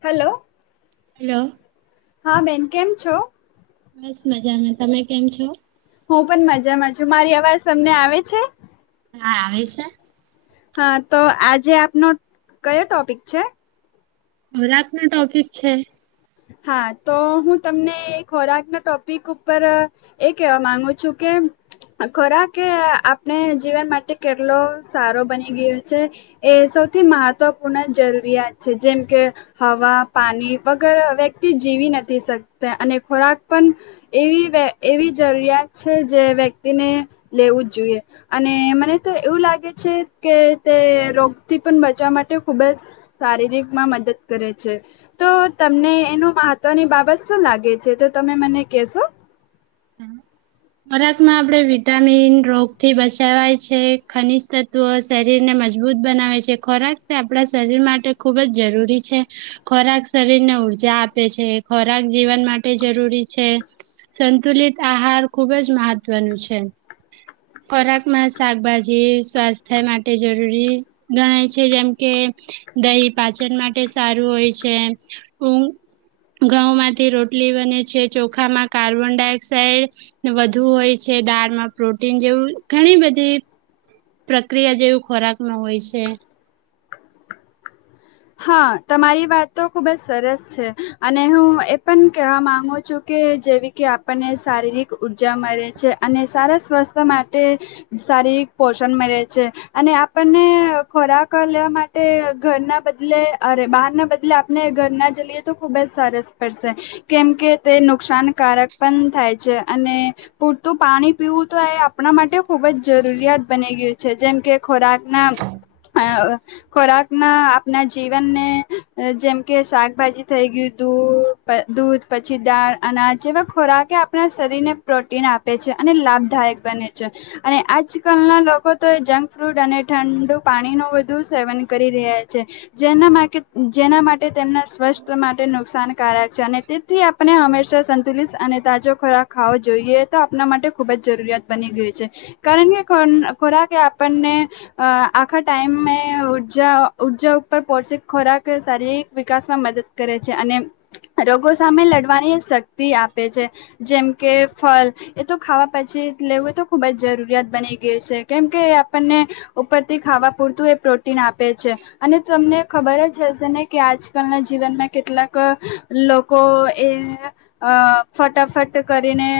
Hello hello હા બેન કેમ છો? બસ મજામાં તમે કેમ છો? જો મારી અવાજ તમને આવે છે? હા આવે છે. હા તો આજે આપનો કયો ટોપિક છે? ખ રાત નો ટોપિક છે. હા તો હું તમને ખોરાકના ટોપિક ઉપર, એ કેહેવા માંગુ છું કે, ખોરાક આપણે જીવન માટે કેટલો સારો બની ગયો છે, એ સૌથી મહત્વપૂર્ણ જરૂરિયાત છે જેમ કે, હવા પાણી વગર હ જીવી નથી શકતા, અને ખોરાક પણ એવી એવી જરૂરિયાત છે, જે વ્યક્તિને લેવું જ જોઈએ અને મને તો એવું લાગે છે કે તે રોગથી પણ બચવા માટે ખુબ જ શારીરિકમાં મદદ કરે છે, તો તમને એનું મહત્વની બાબત શું લાગે છે તો તમે મને કેશો? હા. ખોરાકમાં આપણે વિટામિન રોગથી બચાવાય છે ખનીજ તત્વો શરીરને મજબૂત બનાવે છે ખોરાક તે આપણા શરીર માટે ખૂબ જ જરૂરી છે, ખોરાક શરીરને ઉર્જા આપે છે ખોરાક જીવન માટે જરૂરી છે, સંતુલિત આહાર ખુબ જ મહત્વનું છે, ખોરાકમાં શાકભાજી સ્વાસ્થ્ય માટે જરૂરી ગણાય છે જેમ કે, દહી પાચન માટે સારું હોય છે, ઘઉંમાંથી રોટલી બને છે ચોખામાં કાર્બન ડાયોક્સાઇડ વધુ હોય છે દાળમાં પ્રોટીન જેવું ઘણી બધી પ્રક્રિયા જેવું ખોરાક ન હોય છે. હા તમારી વાત તો ખુબ જ સરસ છે, અને હું એ પણ કેહેવા માંગુ છું કે જેવી કે આપણને શારીરિક ઉર્જા મળે છે અને સારા સ્વાસ્થ માટે, શારીરિક પોષણ મળે છે, અને આપણને ખોરાક લેવા માટે ઘરના બધા બદ અરે બહારના બદલે આપણે ઘર ના જલીએ તો ખુબ જ સરસ પડશે, કેમ કે તે નુકસાનકારક પણ થાય છે અને, પૂરતું પાણી પીવું તો એ આપણા માટે ખુબ જ જરૂરિયાત બની ગયું છે જેમ કે ખોરાકના ખોરાકના આપના જીવનને, જેમ કે શાકભાજી થઈ ગયું દૂ દૂધ પછી દાળ અનાજ જેવા ખોરાકે આપણા શરીરને પ્રોટીન આપે છે અને લાભદાયક બને છે, અને આજ કલના લોકો તો એ જંક ફ્રૂડ અને ઠંડુ પાણી ન વધુ સેવન કરી રહ્યા છે. જેના માટે જેના માટે તેમના સ્વાસ્થ માટે નુકસાનકારક છે અને તેથી આપણે હંમેશા સંતુલિત અને તાજો ખોરાક ખાવો જોઈએ તો આપણા માટે ખૂબ જ જરૂરિયાત બની ગઈ છે, કારણ કે ખોરાક આપણને, આખા ટાઈમે ઉર્જા ઊર્જા ખોરાક શારીરિક વિકાસમાં મદદ કરે છે અને રોગો સામે લડવાની શક્તિ આપે છે, જેમ કે ફળ એ તો ખાવા પછી લેવું તો ખુબ જ જરૂરિયાત બની ગય છે કેમ કે આપણને, ઉપરથી ખાવા પૂરતું એ પ્રોટીન આપે છે. અને તમને ખબર જ હશે ને કે આજકાલના જીવનમાં કેટલાક, લોકો એ ફટાફટ કરીને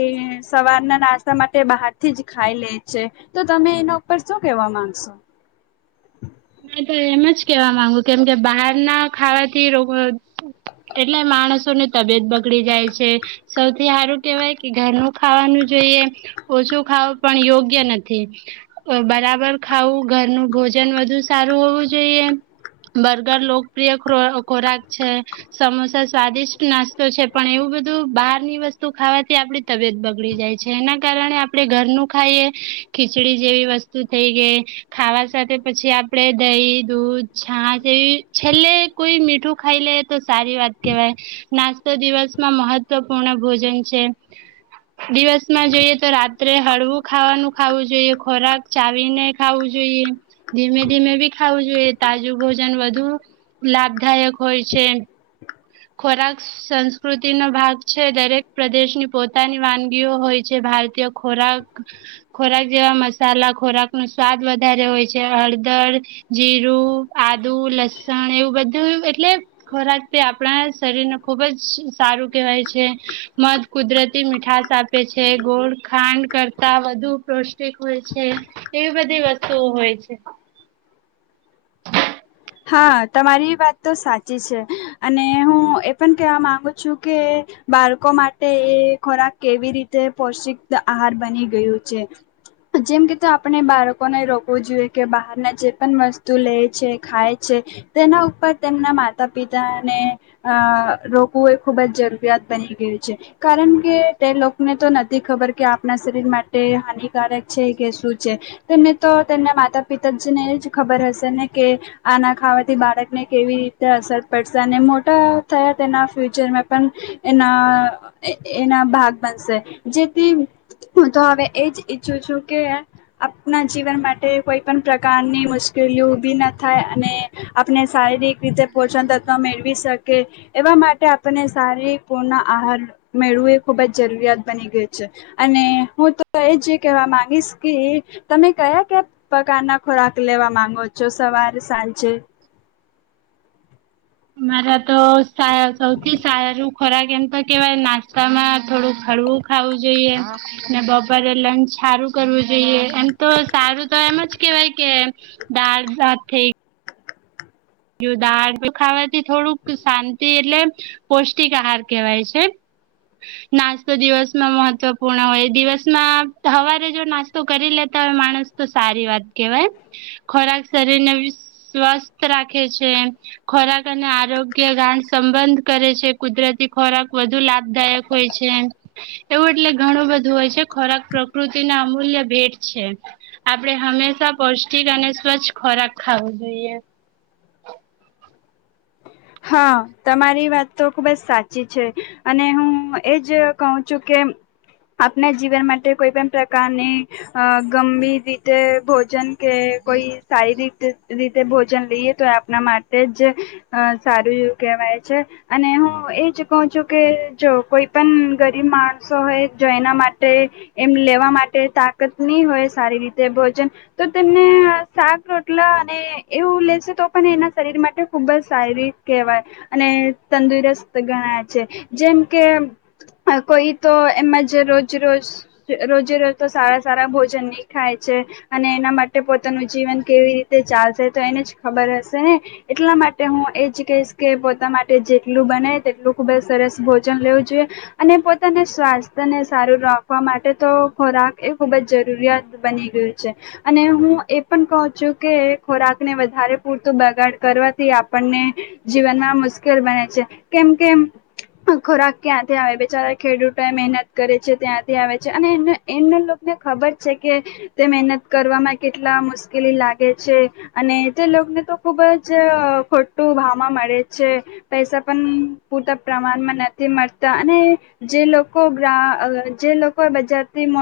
એ સવારના નાસ્તા માટે બહારથી જ ખાઈ લે છે, તો તમે એના ઉપર શું કેહેવા માંગશો? મે તો એમ જ કેવા માંગુ કેમ કે બહાર ના ખાવાથી રો એટલે માણસો ને તબિયત બગડી જાય છે, સૌથી સારું કેહેવાય કે ઘરનું ખાવાનું જોઈએ ઓછું ખાવું પણ યોગ્ય નથી, બરાબર ખાવું ઘરનું ભોજન વધુ સારું હોવું જોઈએ બર્ગર લોકપ્રિય ખોરાક છે, સમોસા સ્વાદિષ્ટ નાસ્તો છે પણ એવું બધું બહારની વસ્તુ ખાવાથી આપડી તબિયત બગડી જાય છે એના કારણે આપણે ઘરનું ખાઈએ, ખીચડી જેવી વસ્તુ થઈ ગઈ, ખાવા સાથે પછી આપ દહી દૂધ છાાસ એવી છેલ્લે કોઈ મીઠું ખાઈ લે તો સારી વાત કેહેવાય, નાસ્તો દિવસમાં મહત્વપૂર્ણ ભોજન છે, દિવસમાં જોઈએ તો રાત્રે હળવું ખાવાનું ખાવું જોઈએ ખોરાક ચાવીને ખાવું જોઈએ, ધીમે ધીમે બી ખાવું જોઈએ તાજું ભોજન વધુ, લાભદાયક હોય છે. ખોરાક સંસ્કૃતિનો ભાગ છે દરેક પ્રદેશની પોતાની વાનગીઓ હોય છે ભારતીય ખોરાક ખોરાક, જેવા મસાલા ખોરાક નો સ્વાદ વધારે હોય છે હળદર, જીરું, આદુ, લસણ એવું બધું એટલે ખોરાક તે આપ આપણા શરીરને ખુબ જ સારું કહેવાય છે, મધ કુદરતી મીઠશ આપે છે ગોળ ખાંડ કરતા વધુ પૌષ્ટિક હોય છે, એવી બધી વસ્તુઓ હોય છે. હા તમારી વાત તો સાચી છે, અને હું એ પણ કેહેવા માંગુ છું કે, બાળકો માટે એ ખોરાક કેવી રીતે પોૌષ્ટિક આહાર બની ગયું છે, જેમ કે તો આપણે બાળકોને રોકવું જોઈએ કે બહારના જે પણ વસ્તુ લે છે ખાય છે, તેના ઉપર તેમના માતા પિતાને અ રોકવું એ ખુબ જ જરૂરિયાત બની ગયું છે, કારણ કે તે લોકોને તો નથી ખબર કે આપણા શરીર માટે હાનિકારક છે કે શું, છે તેમને તો તેમના માતા પિતા જ ને એ જ ખબર હશે ને કે આના ખાવાથી બાળકને કેવી રીતે અસર પડશે અને મોટા થયા તેના ફ્યુચરમાં પણ, એના એના ભાગ બનશે, જેથી હું તો હવે એ જ ઈચ્છું છું કે, આપણા જીવન માટે કોઈ પણ પ્રકારની મુશ્કેલીઓ ઊભી નથી થાય અને, આપણે શારીરિક રીતે પોષણ તત્વ મેળવી શકે, એવા માટે આપણને શારીરિક પૂર્ણ આહાર મેળવું એ ખૂબ જ જરૂરિયાત બની ગઈ છે, અને હું તો એ જ કહેવા માંગીશ કે તમે કયા કયા પ્રકારના ખોરાક લેવા માંગો છો? સવાર સાંજે? મારા તો સાાય સૌથી સાયયા રું ખરા કેમ તો કેવાય નાસ્તામાં થોડું હળવું ખાવું જોઈએ, ને બપોરે લંચ સારું કરવું જોઈએ એમ તો સારું તો એમ જ કેવાય કે, દળ ભાત થઇ યુધ આહાર ખાવાથી થોડુંક શાંતિ એટલે, પૌષ્ટિક આહાર કહેવાય છે, નાસ્તો દિવસમાં મહત્વપૂર્ણ હોય દિવસમાં સવારે જો નાસ્તો કરી લેતા હોય માણસ તો સારી વાત કેહેવાય, ખોરાક શરીરને સ્વસ્થ રાખ ખોરાક અને આરોગ્ય ગાણ સંબંધ કરે છે કુદરતી ખોરાક વધુ લાભદાયક હોય છે, એવું એટલે ઘણું બધું હોય છે ખોરાક પ્રકૃતિના અમૂલ્ય ભેટ છે, આપણે હંમેશા પૌષ્ટિક અને સ્વચ્છ ખોરાક ખાવો જોઈએ. હા તમારી વાત તો ખુબ જ સાચી છે, અને હું એજ કહું છું કે આપના જીવન માટે કોઈ પણ પ્રકારની, ગમે રીતે ભોજન કે કોઈ શારીરિક રીતે ભોજન લઈએ તો આપણા માટે જ સારું એવું કહેવાય છે, અને હું એ જ કહું છું કે જો કોઈ પણ ગરીબ માણસો હોય જો એના માટે એમ લેવા માટે, તાકત નહીં હોય સારી રીતે ભોજન, તો તેમને શાક રોટલા અને એવું લેશે તો પણ એના શરીર માટે ખૂબ જ સારી વાય અને તંદુરસ્ત ગણાય છે, જેમ કે કોઈ તો એમાં જ રોજ રોજ રોજે રોજ તો સારા સારા ભોજન નહી ખાય છે, અને એના માટે પોતાનું જીવન કેવી રીતે ચાલશે તો એને જ ખબર હશે ને, એટલા માટે હું એ જ કેશ કે પોતા માટે જેટલું બનાય તેટલું ખૂબ જ સરસ ભોજન લેવું જોઈએ, અને પોતાના સ્વાસ્થ્યને સારું રાખવા માટે તો ખોરાક એ ખૂબ જ જરૂરિયાત બની ગયું છે, અને હું એ પણ કહું છું કે ખોરાકને વધારે પૂરતું બગાડ કરવાથી આપણને જીવનમાં મુશ્કેલ બને છે, કેમ કે ખોરાક ક્યાંથી આવે બેચારા ખેડૂતો એ મહેનત કરે છે ત્યાંથી આવે છે અને એના લોકોને ખબર છે કે, તે મહેનત કરવામાં કેટલા મુશ્કેલી લાગે છે, અને તે લોકોને તો ખુબ જ ખોટું ભ મળ છે પૈસા પણ પૂરતા પ્રમાણમાં નથી મળતા અને જે લોકો જે લોકો બજારથીટ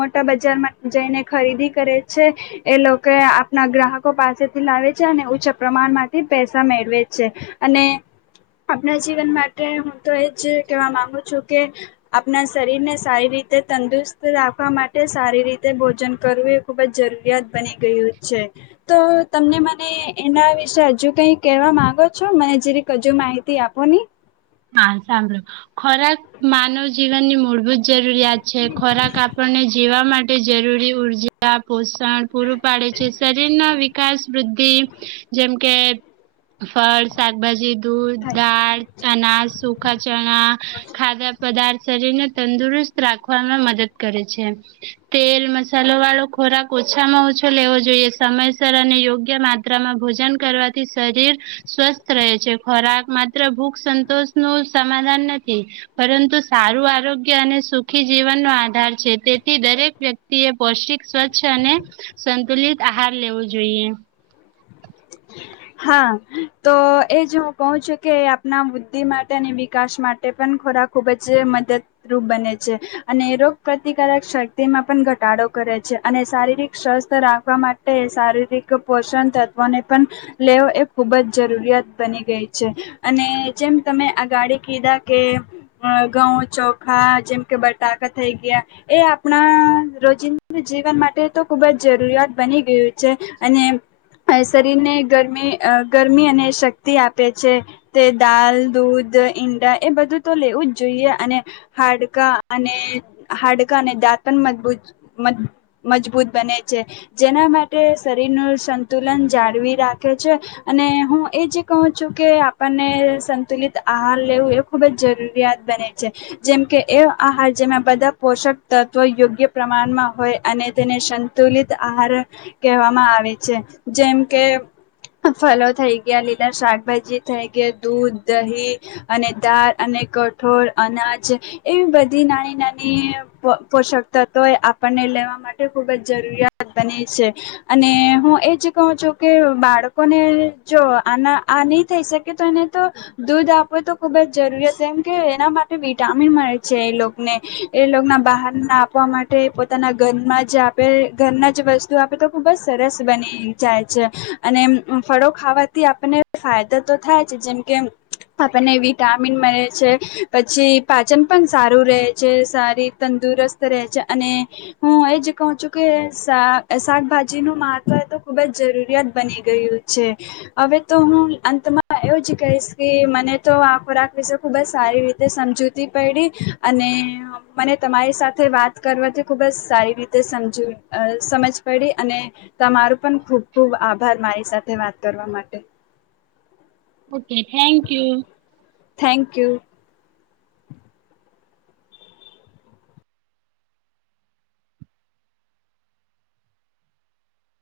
મોટા બજારમાં જઈને ખરીદી કરે છે એ લોકો આપણા ગ્રાહકો પાસેથી લાવે છે અને ઉછા પ્રમાણમાંથી પૈસા મેળ છે, અને આપણા જીવન માટે હું તો એજ કેહેવા માંગુ છું કે, આપણા શરીરને સારી રીતે તંદુરસ્ત રાખવા માટે સારી રીતે ભોજન કરવું એ ખૂબ જ જરૂરિયાત બની ગયું છે, તો તમને મને એના વિશે હજુ કઈક કવા માંગો છો મને જે ર હજુ માહિતી આપો ને? હા. સાંભળો ખોરાક માનવ જીવનની મૂળભૂત જરૂરિયાત છે. ખોરાક આપણને જીવા માટે જરૂરી ઉર્જા પોષણ પૂરું પાડે છે.. શરીર ના વિકાસ વૃદ્ધ જેમ કે ફળ, શાકભાજી દૂધ, થાય દાળ અના, સુખા ચણા, ખાધા પાર્ શરીરને તંદુરસ્ત રાખવામાં મદદ કરે છે. તેલ મસાલો વાળો ખોરાક ઓછામાં ઓછો લેવો જોઈએ. સમયસર અને યોગ્ય માત્રામાં ભોજન કરવાથી શરીર સ્વસ્થ રહે છે. ખોરાક માત્ર સંતોષ નું સમાધાન નથી, પરંતુ સારું આરોગ્ય અને સુખી જીવનનોો આધાર છે તેથી દરેક વ્યક્તિ એ પૌષ્ટિક સ્વચ્છ અને સંતુલિત આહાર લેવું જોઈએ. હા. તો એ જ હું કહું છું કે આપણા વુદ્ધિ માટે અને વિકાસ માટે પણ ખોરાક ખુબ જ મદદરૂપ બને છે અને રોગ પ્રતિકારક શક્તિમાં પણ ઘટાડો કરે છે અને શારીરિક સ્વસ્થ રાખવા માટે શારીરિક પોષણ તત્વોને લેવ એ ખુબ જ જરૂરિયાત બની ગઈ છે અને જેમ તમે આ ગાડી કીધા કે ઘઉં ચોખા જેમ કે બટાકા થઈ ગયા એ આપણા રોજિંદા જીવન માટે તો ખુબ જ જરૂરિયાત બની ગયું છે અને શરીરને ગરમી ગરમી અને શક્તિ આપે છે, તે દાલ, દૂધ, ઈંડા એ બધું તો લેવું જ જોઈએ અને હાડકા અને હાડકા અને દાંત પણ મજબૂત મ મજબૂત બને છે જેના માટે શરીરનું સંતુલન જાળવી રાખે છે અને હું એજ કહું છું કે આપણને સંતુલિત આહાર લેવું એ ખુબ જ જરૂરિયાત બને છે, જેમકે એ આહાર જેમાં બધા પોષક તત્વો યોગ્ય પ્રમાણમાં હોય અને તેને સંતુલિત આહાર કહેવામાં આવે છે. જેમ કે ફલો થઈ ગયા, લીલા શાકભાજી થઈ ગયા, દૂધ, દહીં અને દાળ અને કઠોળ, અનાજ એવી બધી નાની નાની પોષક તત્વોએ આપણને લેવા માટે ખૂબ જ જરૂરિયાત બની છે અને હું એ જ કહું છું કે, બાળકોને જો આના આ નહી થઈ શકે તો એને તો દૂધ આપવ તો ખુબ જ જરૂરિયાત કેમ કે એના માટે વિટામિન મળે છે એ લોકને એ લોકના બહાર ના આપવા માટે પોતાના ઘરમાં જ આપે ઘરના જ વસ્તુ આપે તો ખુબ જ સરસ બને. જાય છે અને ફળો ખાવાથી આપને ફાયદો તો થાય છે, જેમ કે આપણને વિટામિન મળે છે, પછી પાચન પણ સારું રહે છે, સારી તંદુરસ્ત રહે છે, અને હું એજ કહ છું કે શાકભાજી નું મહત્વ તો ખૂબ જ જરૂરિયાત બની ગયું છે, હવે તો હું અંતમાં એવું જ કહીશ કે મને તો આ ખોરાક વિશે ખૂબ જ સારી રીતે સમજૂતી પડી અને મને તમારી સાથે વાત કરવાથી ખૂબ જ સારી રીતે સમજ સમજ પડી અને તમારું પણ ખુબ ખુબ આભાર મારી સાથે વાત કરવા માટે. Okay. Thank you. Thank you.